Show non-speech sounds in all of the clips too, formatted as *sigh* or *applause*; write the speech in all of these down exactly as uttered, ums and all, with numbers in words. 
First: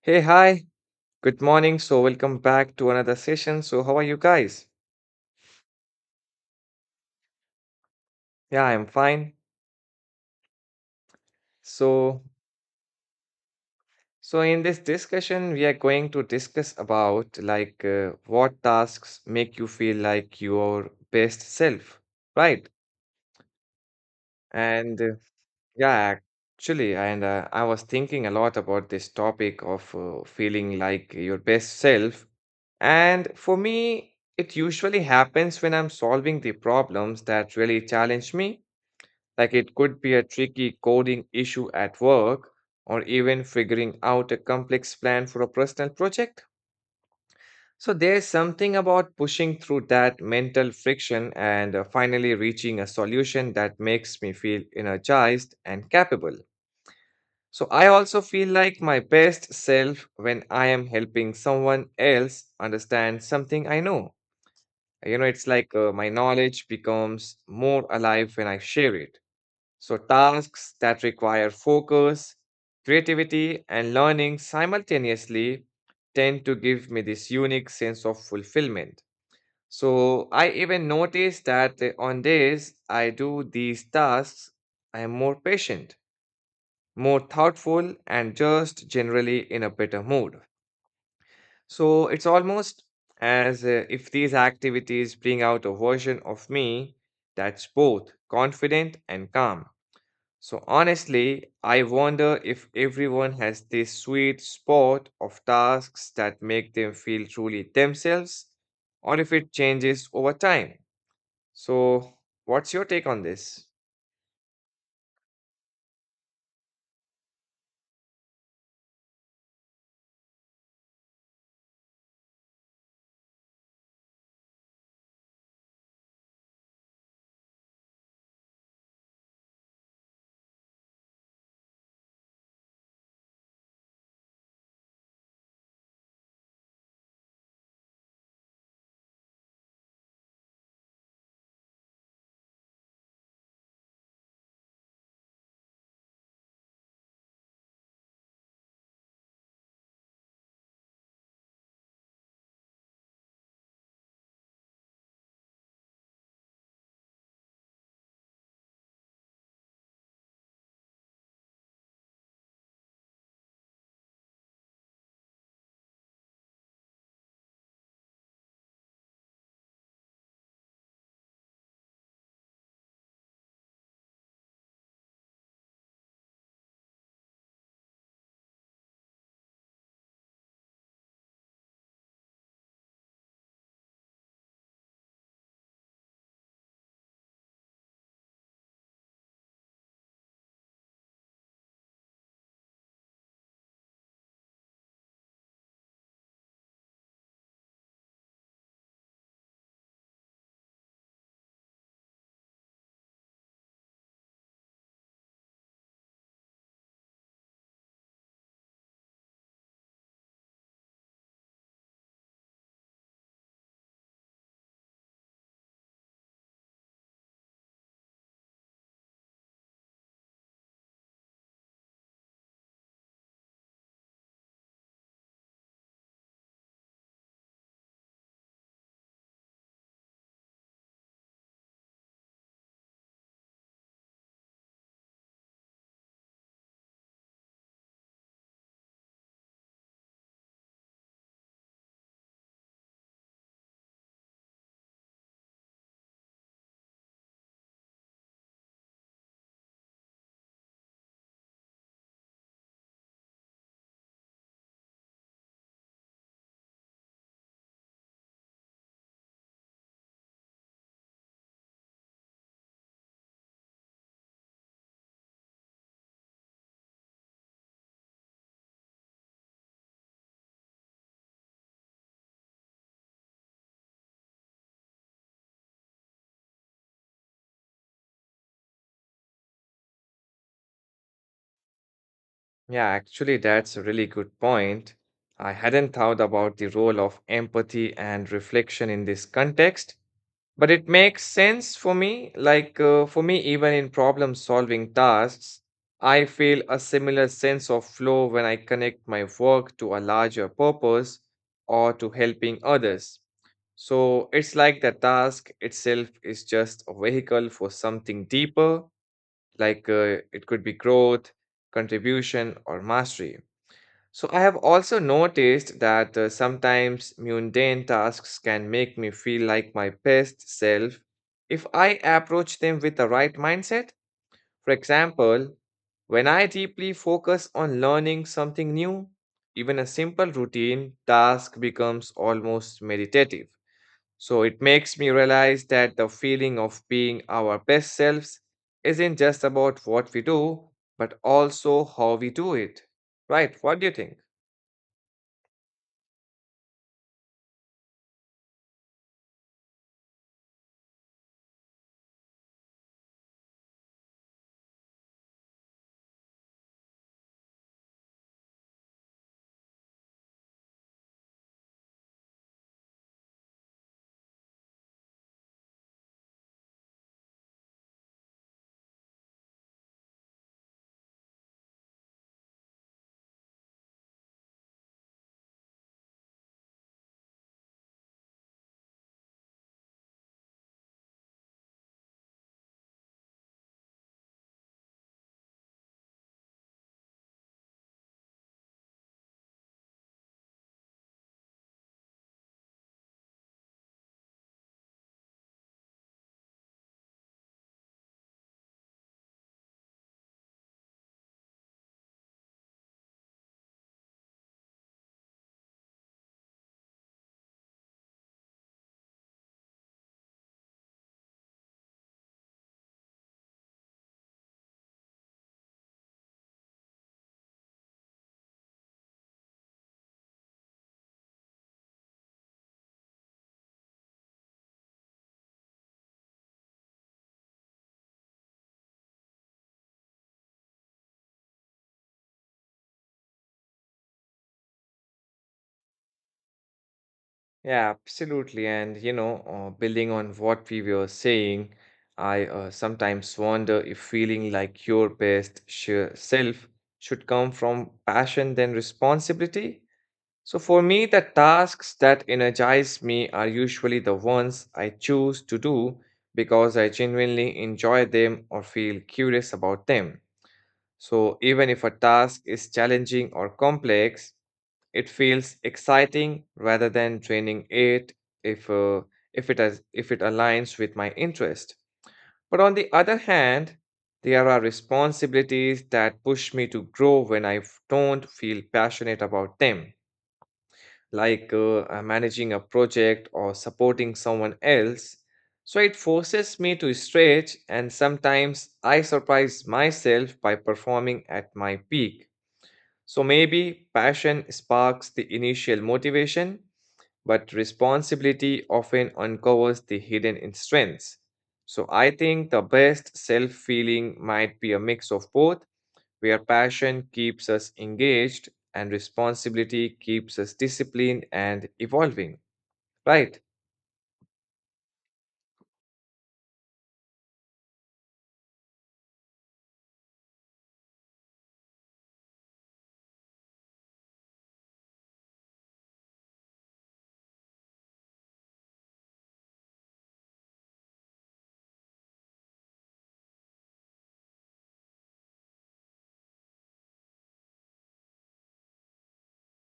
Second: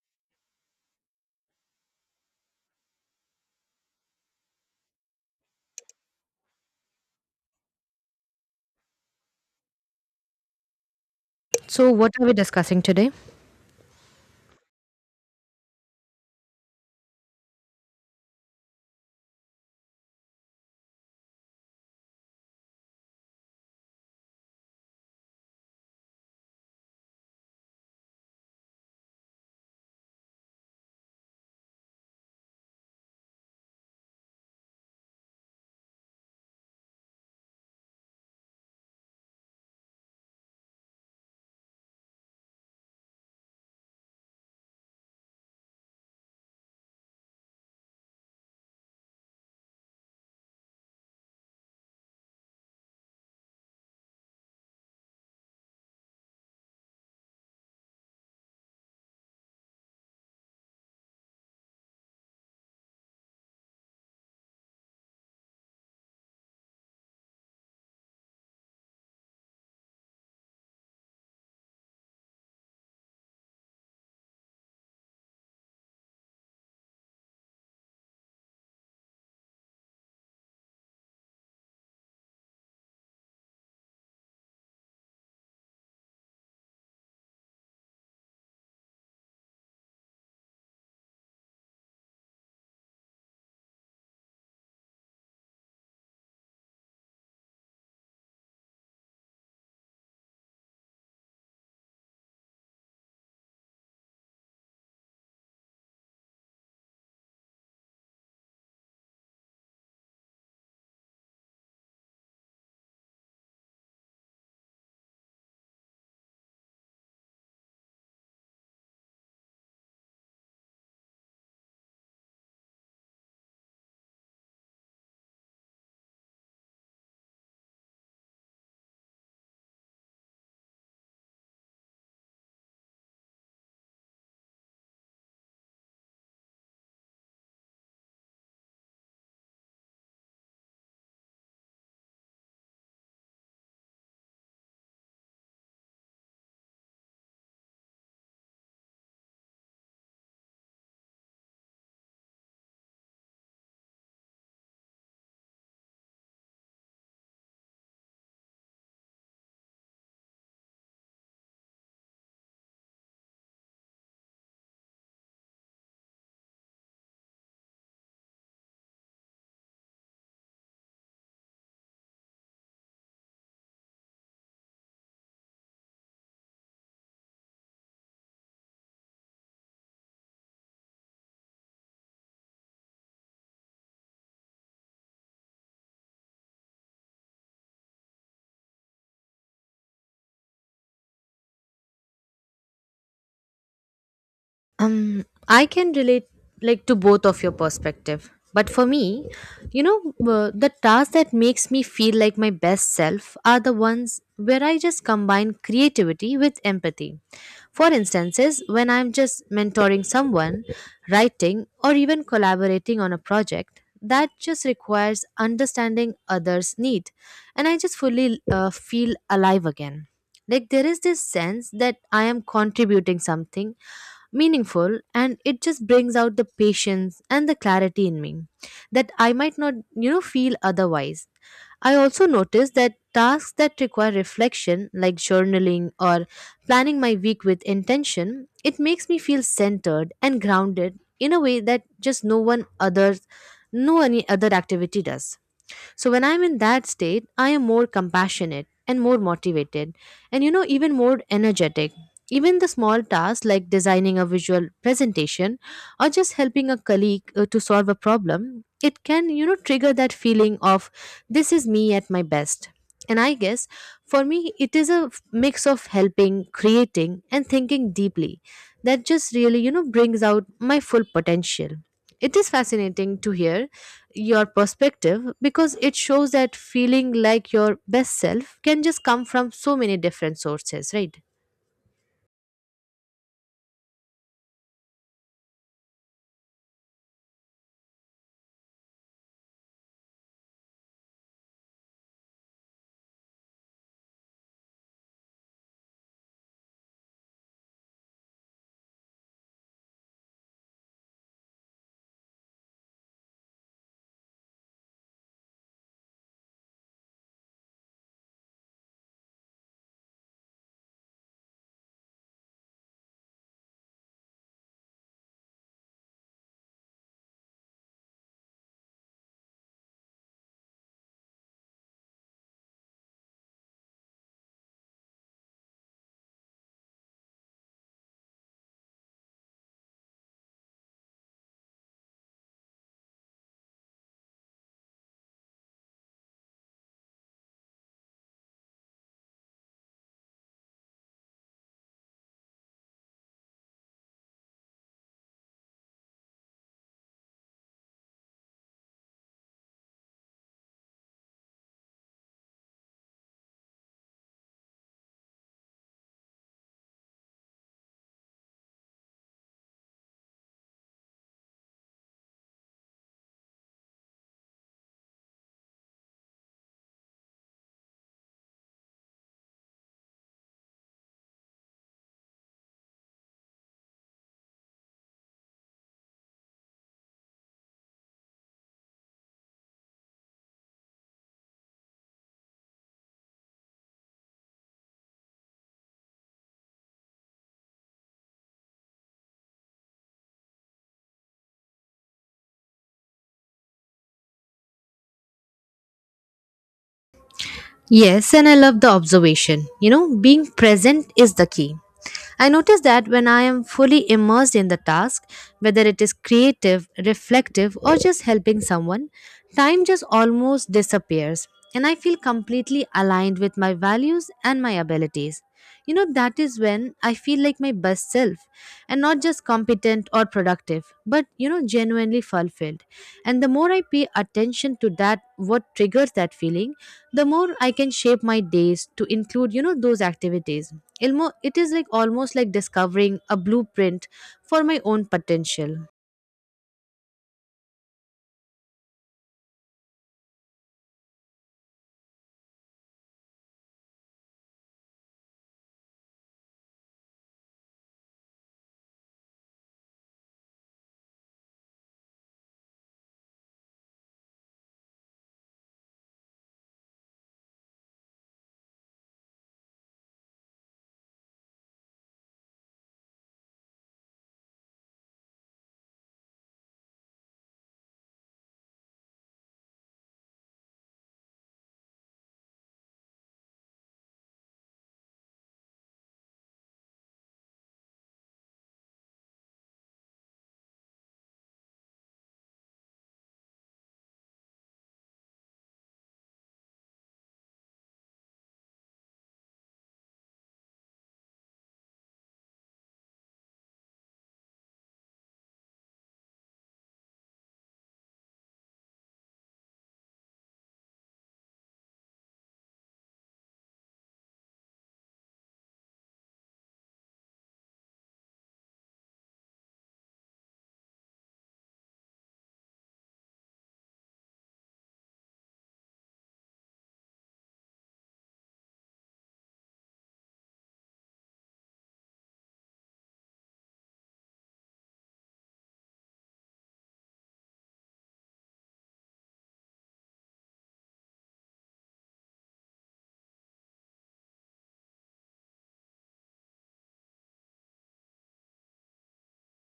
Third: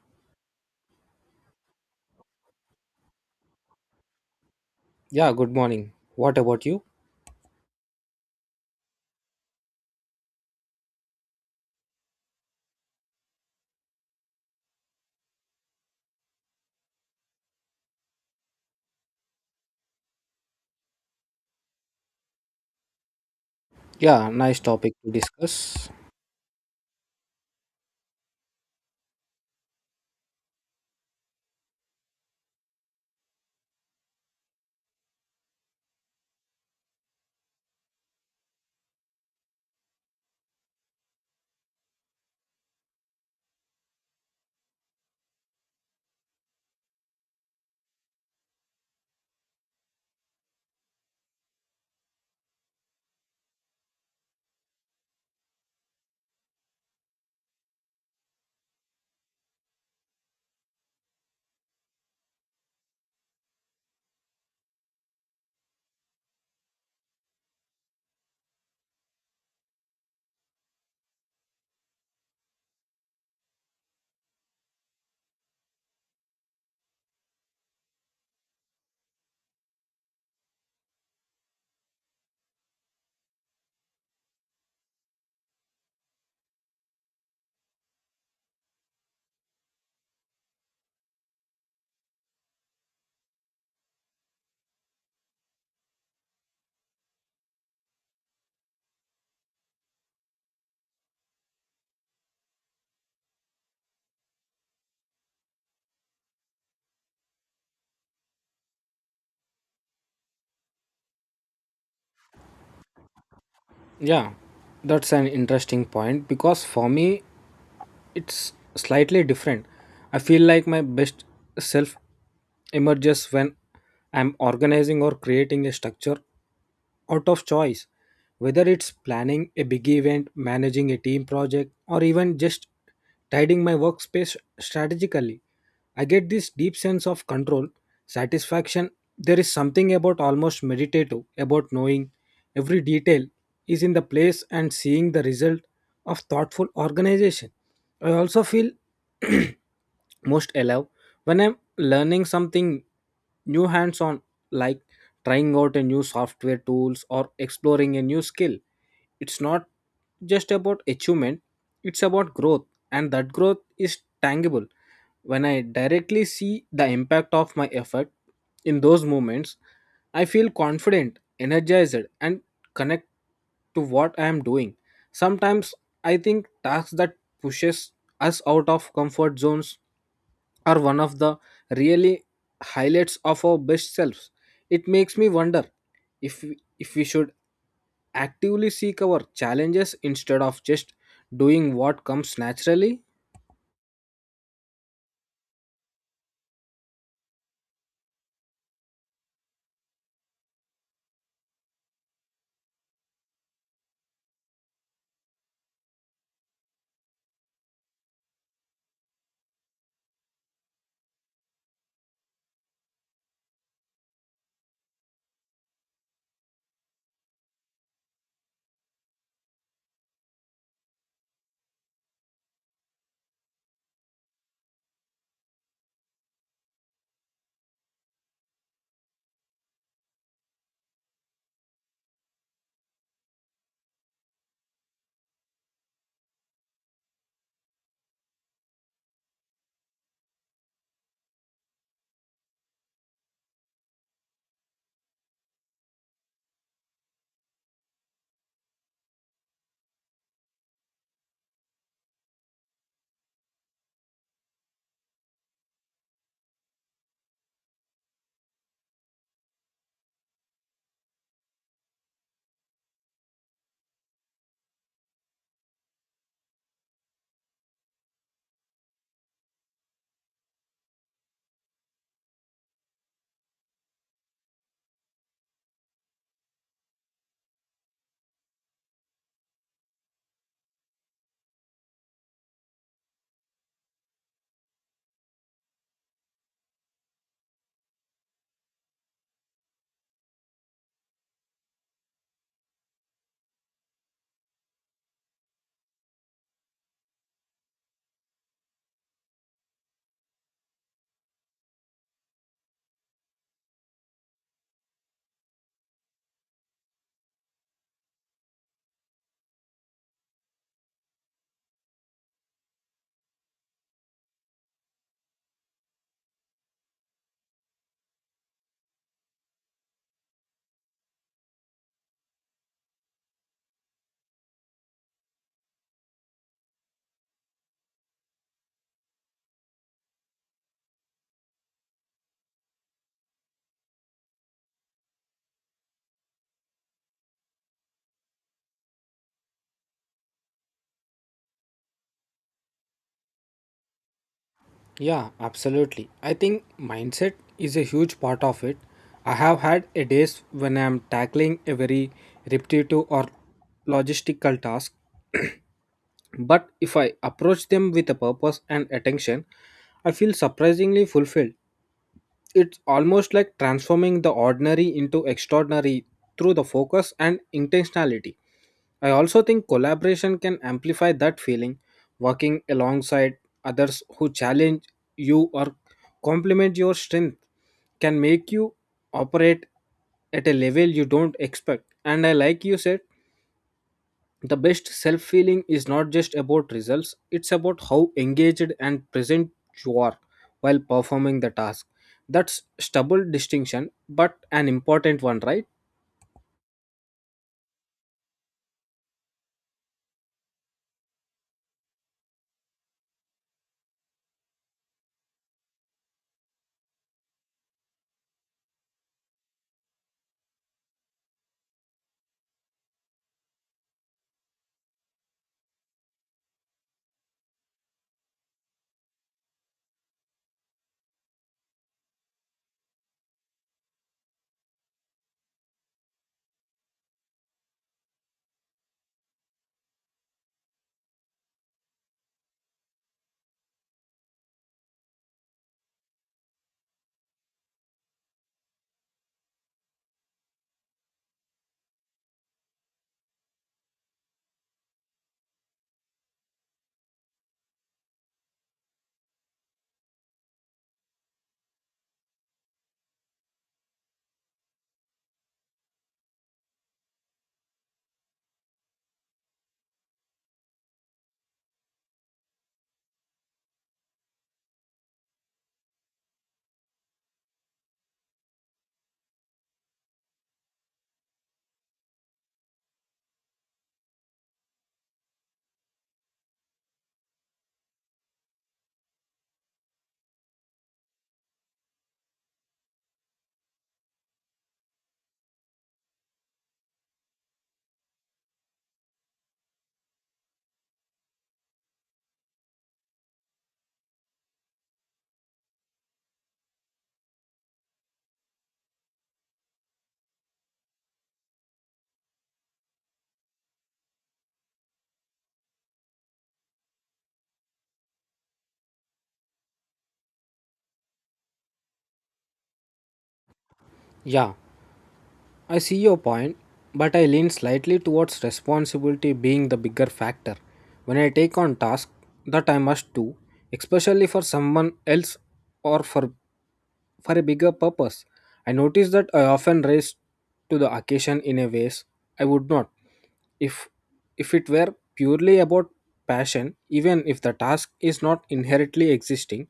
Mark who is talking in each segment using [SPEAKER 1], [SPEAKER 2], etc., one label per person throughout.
[SPEAKER 1] Hey, hi. Good morning. So, welcome back to another session. So, how are you guys?
[SPEAKER 2] Yeah, good morning. What about you?
[SPEAKER 1] Yeah, I'm fine.
[SPEAKER 3] So, what
[SPEAKER 1] So,
[SPEAKER 3] are we discussing today?
[SPEAKER 1] so in this discussion, we are going to discuss about like uh, what tasks make you feel like your best self, right?
[SPEAKER 2] Yeah, nice topic
[SPEAKER 1] And uh,
[SPEAKER 2] to discuss.
[SPEAKER 1] yeah, actually, and uh, I was thinking a lot about this topic of uh, feeling like your best self. And for me, it usually happens when I'm solving the problems that really challenge me. Like, it could be a tricky coding issue at work or even figuring out a complex plan for a personal project. So there's something about pushing through that mental friction and uh, finally reaching a solution that makes me feel energized and capable. So I also feel like my best self when I am helping someone else understand something I know. You know, it's like uh, my knowledge becomes more alive when I share it. So, tasks that require focus, creativity, and learning simultaneously tend to give me this unique sense of fulfillment. So, I even notice that uh, on days I do these tasks, I am more patient, more thoughtful, and just generally in a better mood. So, it's almost as uh, if these activities bring out a version of me that's both confident and calm. So honestly, I wonder if everyone has this sweet spot of tasks that make them feel truly themselves, or if it changes over time. So, what's your take on this?
[SPEAKER 2] Yeah, that's an interesting point because for me, it's slightly different. I feel like my best self emerges when I'm organizing or creating a structure out of choice. Whether it's planning a big event, managing a team project, or even just tidying my workspace strategically, I get this deep sense of control, satisfaction. There is something about almost meditative about knowing every detail is in the place and seeing the result of thoughtful organization. I also feel *clears throat* most allow when I'm learning something new hands on, like trying out a new software tools or exploring a new skill. It's not just about achievement, it's about growth, and that growth is tangible when I directly see the impact of my effort. In those moments I feel confident, energized, and connect to what I am doing. Sometimes I think tasks that pushes us out of comfort zones are one of the really highlights of our best selves. It makes me wonder if we- if we should actively seek our challenges instead of just doing what comes naturally?
[SPEAKER 3] Um, I can relate like to both of your perspective. But for me, you know, uh, the tasks that makes me feel like my best self are the ones where I just combine creativity with empathy. For instances, when I'm just mentoring someone, writing, or even collaborating on a project, that just requires understanding others' need, and I just fully uh, feel alive again. Like there is this sense that I am contributing something meaningful and it just brings out the patience and the clarity in me that I might not, you know, feel otherwise. I also noticed that tasks that require reflection, like journaling or planning my week with intention, it makes me feel centered and grounded in a way that just no one others, no any other activity does. So when I'm in that state, I am more compassionate and more motivated and you know even more energetic. Even the small tasks like designing a visual presentation or just helping a colleague uh, to solve a problem, it can you know trigger that feeling of this is me at my best. And I guess for me it is a f- mix of helping, creating and thinking deeply that just really you know brings out my full potential. It is fascinating to hear your perspective because it shows that feeling like your best self can just come from so many different sources, right?
[SPEAKER 1] Yeah, actually, that's a really good point. I hadn't thought about the role of empathy and reflection in this context. But it makes sense for me, like uh, for me, even in problem solving tasks, I feel a similar sense of flow when I connect my work to a larger purpose or to helping others. So it's like the task itself is just a vehicle for something deeper, like uh, it could be growth, contribution, or mastery. So I have also noticed that uh, sometimes mundane tasks can make me feel like my best self if I approach them with the right mindset. For example, when I deeply focus on learning something new, even a simple routine task becomes almost meditative. So it makes me realize that the feeling of being our best selves isn't just about what we do, but also how we do it. Right? What do you think?
[SPEAKER 2] Yeah, absolutely. I think mindset is a huge part of it. I have had a days when I am tackling a very repetitive or logistical task. *clears throat* But if I approach them with a purpose and attention, I feel surprisingly fulfilled. It's almost like transforming the ordinary into extraordinary through the focus and intentionality. I also think collaboration can amplify that feeling. Working alongside others who challenge you or complement your strength can make you operate at a level you don't expect. And I like you said, the best self feeling is not just about results, it's about how engaged and present you are while performing the task. That's stubble distinction but an important one, right?
[SPEAKER 3] Yes, and I love the observation. You know, being present is the key. I notice that when I am fully immersed in the task, whether it is creative, reflective, or just helping someone, time just almost disappears and I feel completely aligned with my values and my abilities. You know, that is when I feel like my best self and not just competent or productive, but you know, genuinely fulfilled. And the more I pay attention to that, what triggers that feeling, the more I can shape my days to include, you know, those activities. Ilmo, it is like almost like discovering a blueprint for my own potential.
[SPEAKER 1] Yeah, absolutely. And, you know, uh, building on what we were saying, I uh, sometimes wonder if feeling like your best sure self should come from passion than responsibility. So for me, the tasks that energize me are usually the ones I choose to do because I genuinely enjoy them or feel curious about them. So even if a task is challenging or complex, it feels exciting rather than draining it if uh, if it has, if it aligns with my interest. But on the other hand, there are responsibilities that push me to grow when I f- don't feel passionate about them, like uh, uh, managing a project or supporting someone else. So it forces me to stretch, and sometimes I surprise myself by performing at my peak. So maybe passion sparks the initial motivation, but responsibility often uncovers the hidden strengths. So I think the best self feeling might be a mix of both, where passion keeps us engaged and responsibility keeps us disciplined and evolving, right?
[SPEAKER 2] Yeah, I see your point, but I lean slightly towards responsibility being the bigger factor. When I take on tasks that I must do, especially for someone else or for for a bigger purpose, I notice that I often race to the occasion in a ways I would not if if it were purely about passion. Even if the task is not inherently existing,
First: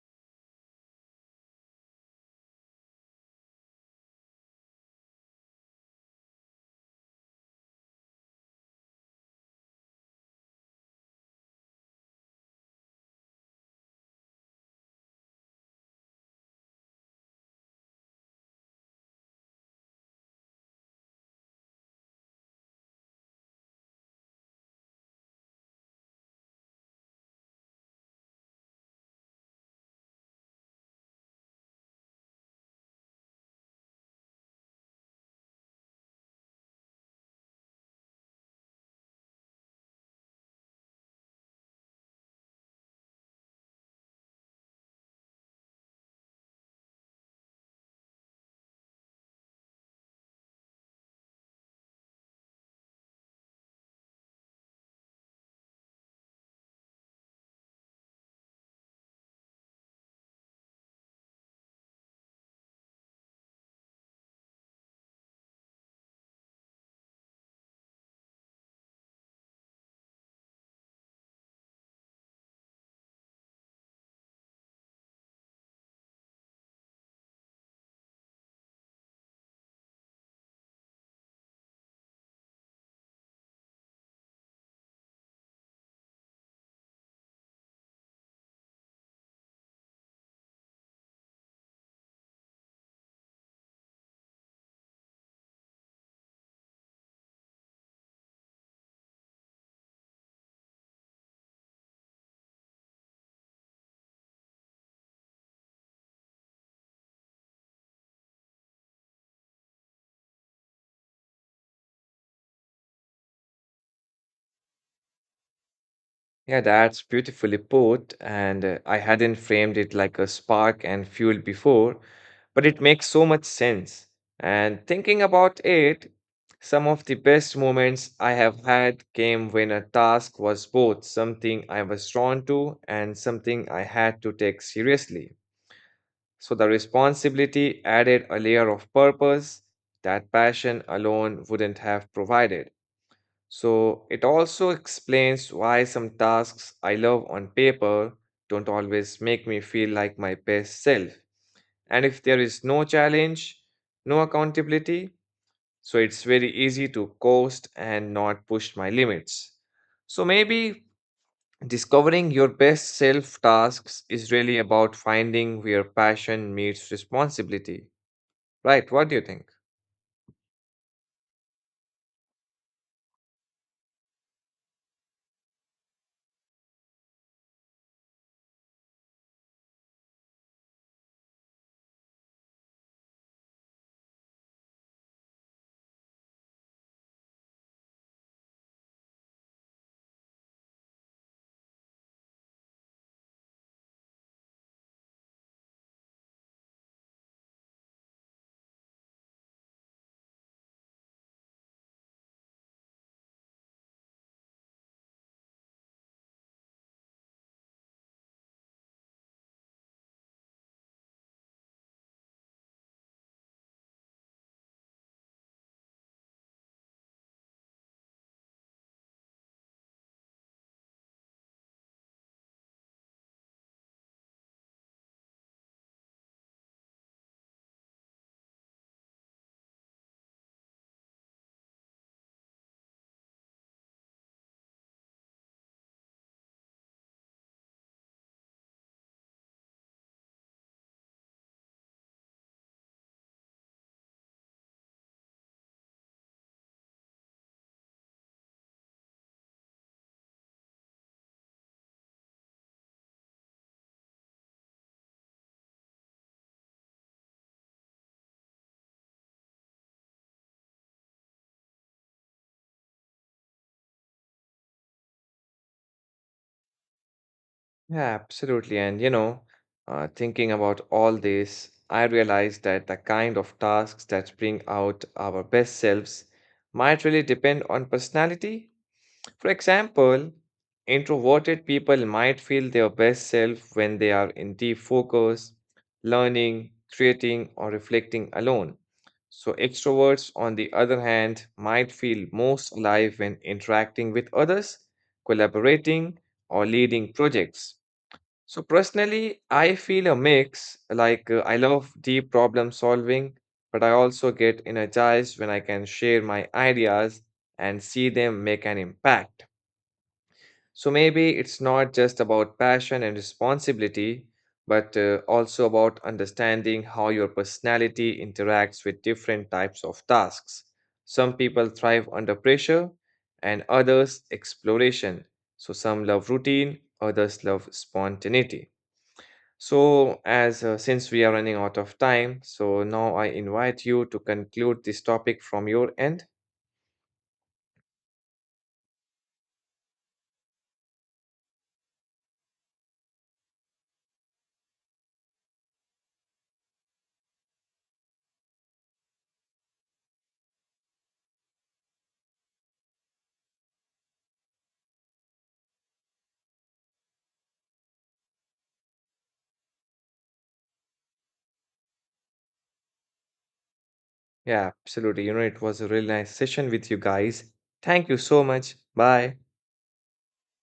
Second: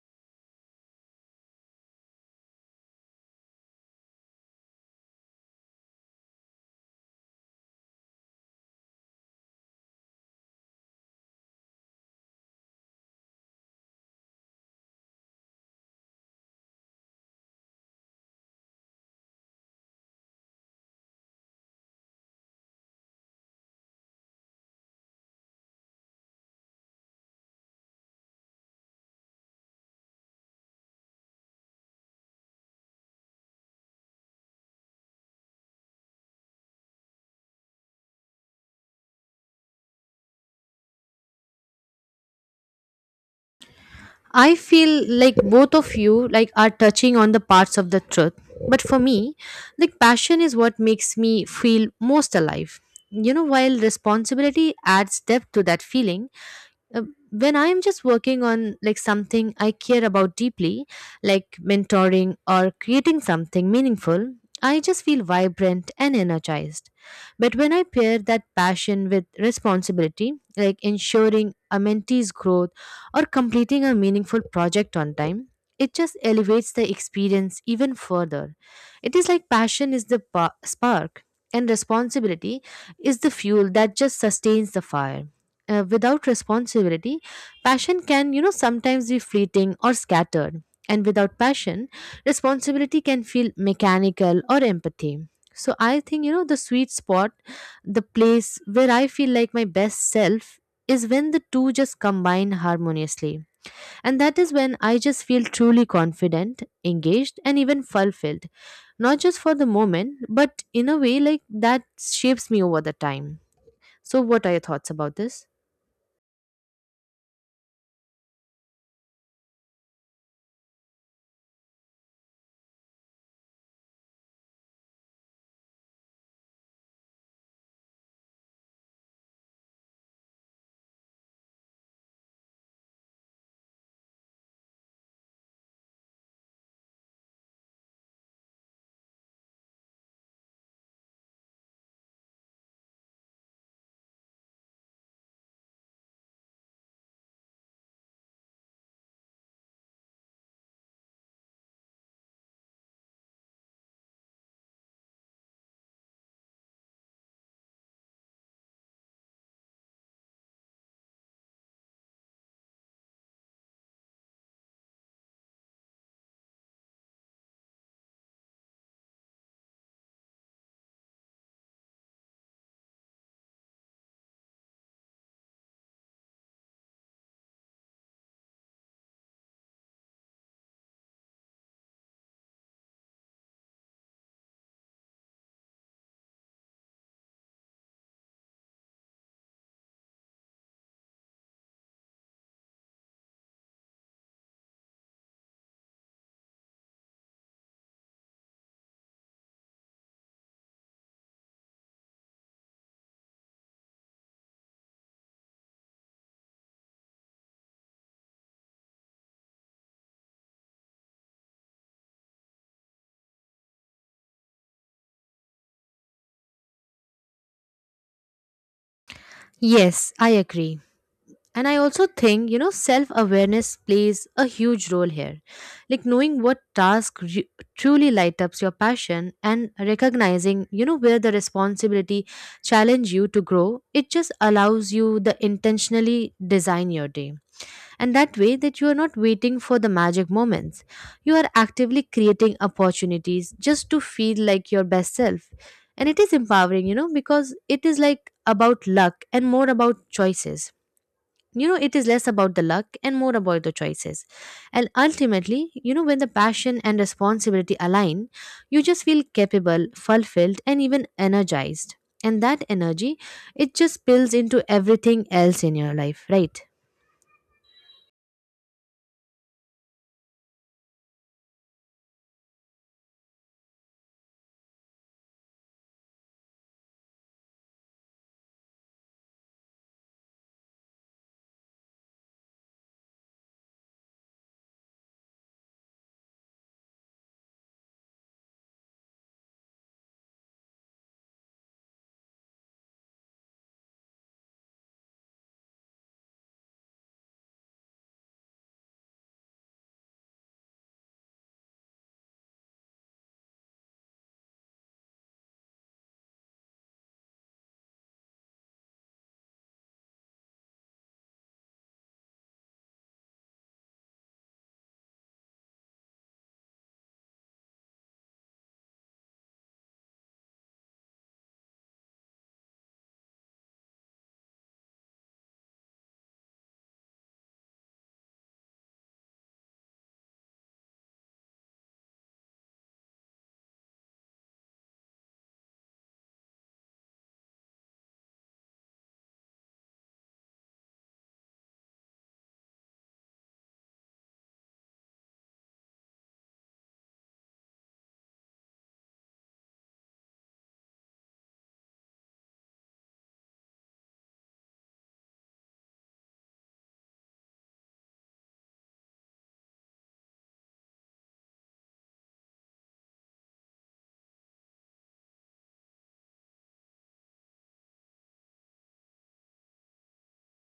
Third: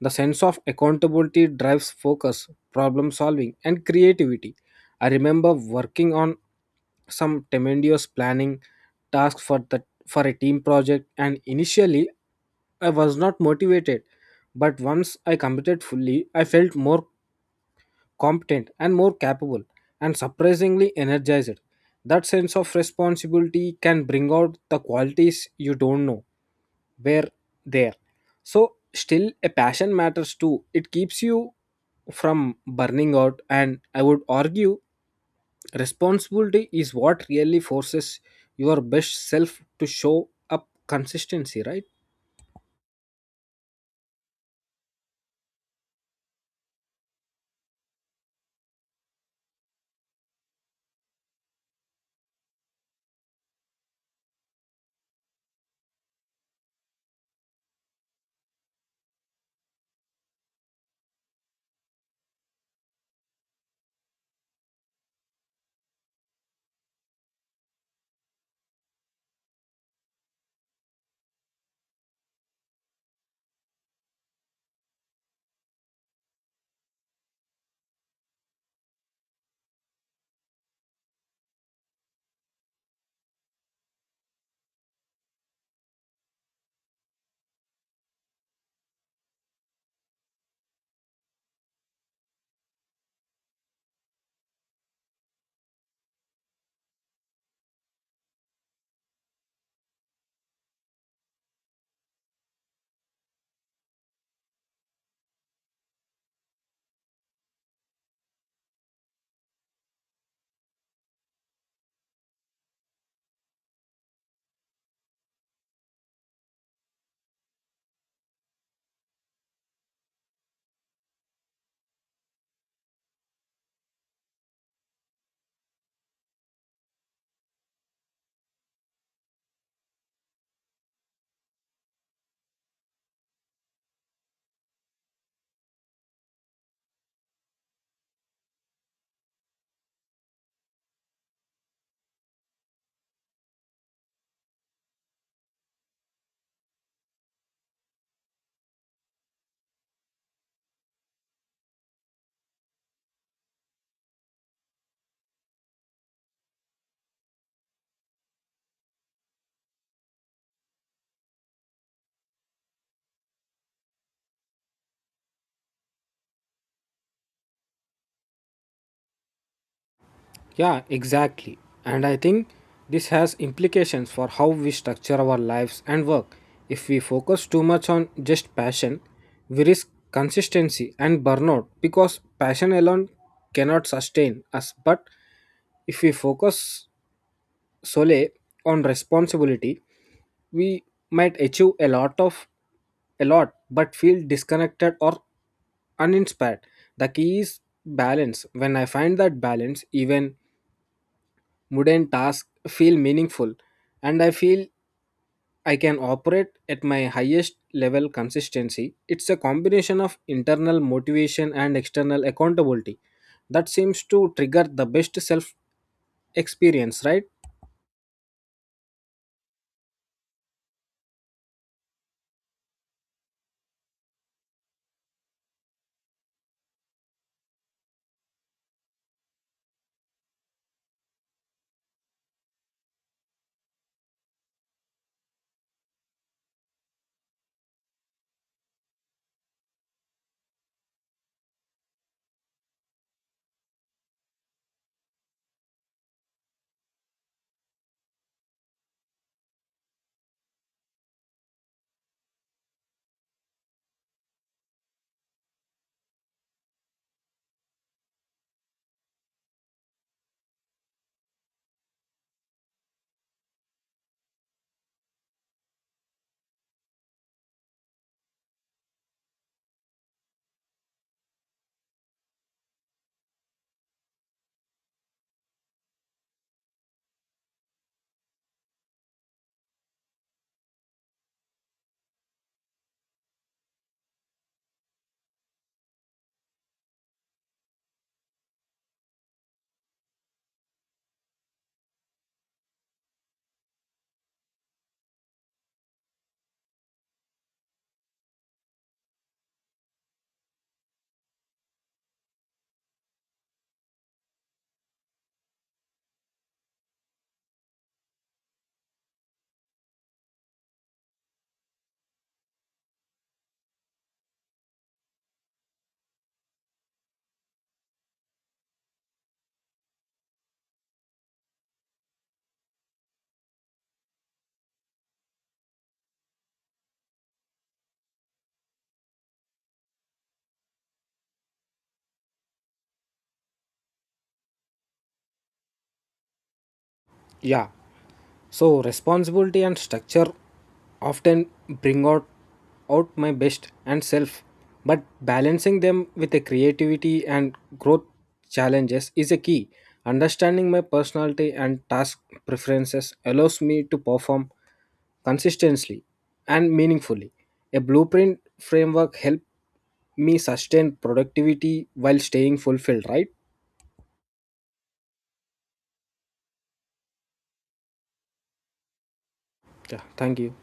[SPEAKER 2] the sense of accountability drives focus, problem solving, and creativity. I remember working on some tremendous planning task for the for a team project, and initially I was not motivated, but once I committed fully, I felt more competent and more capable and surprisingly energized. That sense of responsibility can bring out the qualities you don't know were there. So still, a passion matters too. It keeps you from burning out, and I would argue responsibility is what really forces your best self to show up consistency, right?
[SPEAKER 3] I feel like both of you like are touching on the parts of the truth, but for me, like passion is what makes me feel most alive. You know, while responsibility adds depth to that feeling, uh, when I am just working on like something I care about deeply, like mentoring or creating something meaningful, I just feel vibrant and energized. But when I pair that passion with responsibility, like ensuring a mentee's growth or completing a meaningful project on time, it just elevates the experience even further. It is like passion is the pa- spark and responsibility is the fuel that just sustains the fire. Uh, without responsibility, passion can, you know, sometimes be fleeting or scattered. And without passion, responsibility can feel mechanical or empathy. So I think, you know, the sweet spot, the place where I feel like my best self is when the two just combine harmoniously. And that is when I just feel truly confident, engaged, and even fulfilled. Not just for the moment, but in a way like that shapes me over the time. So, what are your thoughts about this?
[SPEAKER 1] Yeah, that's beautifully put, and uh, I hadn't framed it like a spark and fuel before, but it makes so much sense. And thinking about it, some of the best moments I have had came when a task was both something I was drawn to and something I had to take seriously. So the responsibility added a layer of purpose that passion alone wouldn't have provided. So it also explains why some tasks I love on paper don't always make me feel like my best self. And if there is no challenge, no accountability, so it's very easy to coast and not push my limits. So maybe discovering your best self tasks is really about finding where passion meets responsibility. Right? What do you think?
[SPEAKER 2] Yeah, exactly. And I think this has implications for how we structure our lives and work. If we focus too much on just passion, we risk consistency and burnout because passion alone cannot sustain us. But if we focus solely on responsibility, we might achieve a lot of a lot but feel disconnected or uninspired. The key is balance. When I find that balance, even mundane tasks feel meaningful and I feel I can operate at my highest level consistency. It's a combination of internal motivation and external accountability that seems to trigger the best self experience, right?
[SPEAKER 3] Yes, I agree. And I also think, you know, self awareness plays a huge role here. Like knowing what task re- truly light ups your passion and recognizing, you know, where the responsibility challenge you to grow, it just allows you the intentionally design your day and that way that you are not waiting for the magic moments. You are actively creating opportunities just to feel like your best self. And it is empowering, you know, because it is like about luck and more about choices. You know, it is less about the luck and more about the choices. And ultimately, you know, when the passion and responsibility align, you just feel capable, fulfilled and even energized. And that energy, it just spills into everything else in your life, right?
[SPEAKER 1] Yeah, absolutely. And you know, uh, thinking about all this, I realized that the kind of tasks that bring out our best selves might really depend on personality. For example, introverted people might feel their best self when they are in deep focus, learning, creating, or reflecting alone. So, extroverts, on the other hand, might feel most alive when interacting with others, collaborating, or leading projects. So personally, I feel a mix. Like uh, I love deep problem solving, but I also get energized when I can share my ideas and see them make an impact. So maybe it's not just about passion and responsibility, but uh, also about understanding how your personality interacts with different types of tasks. Some people thrive under pressure and others exploration. So some love routine, others love spontaneity. So, as uh, since we are running out of time, so now I invite you to conclude this topic from your end.
[SPEAKER 2] Yeah. So, responsibility and structure often bring out, out my best and self, but balancing them with a creativity and growth challenges is a key. Understanding my personality and task preferences allows me to perform consistently and meaningfully. A blueprint framework helps me sustain productivity while staying fulfilled, right?
[SPEAKER 1] Yeah, absolutely. You know, it was a really nice session with you guys. Thank you so much. Bye.
[SPEAKER 2] Yeah, thank you.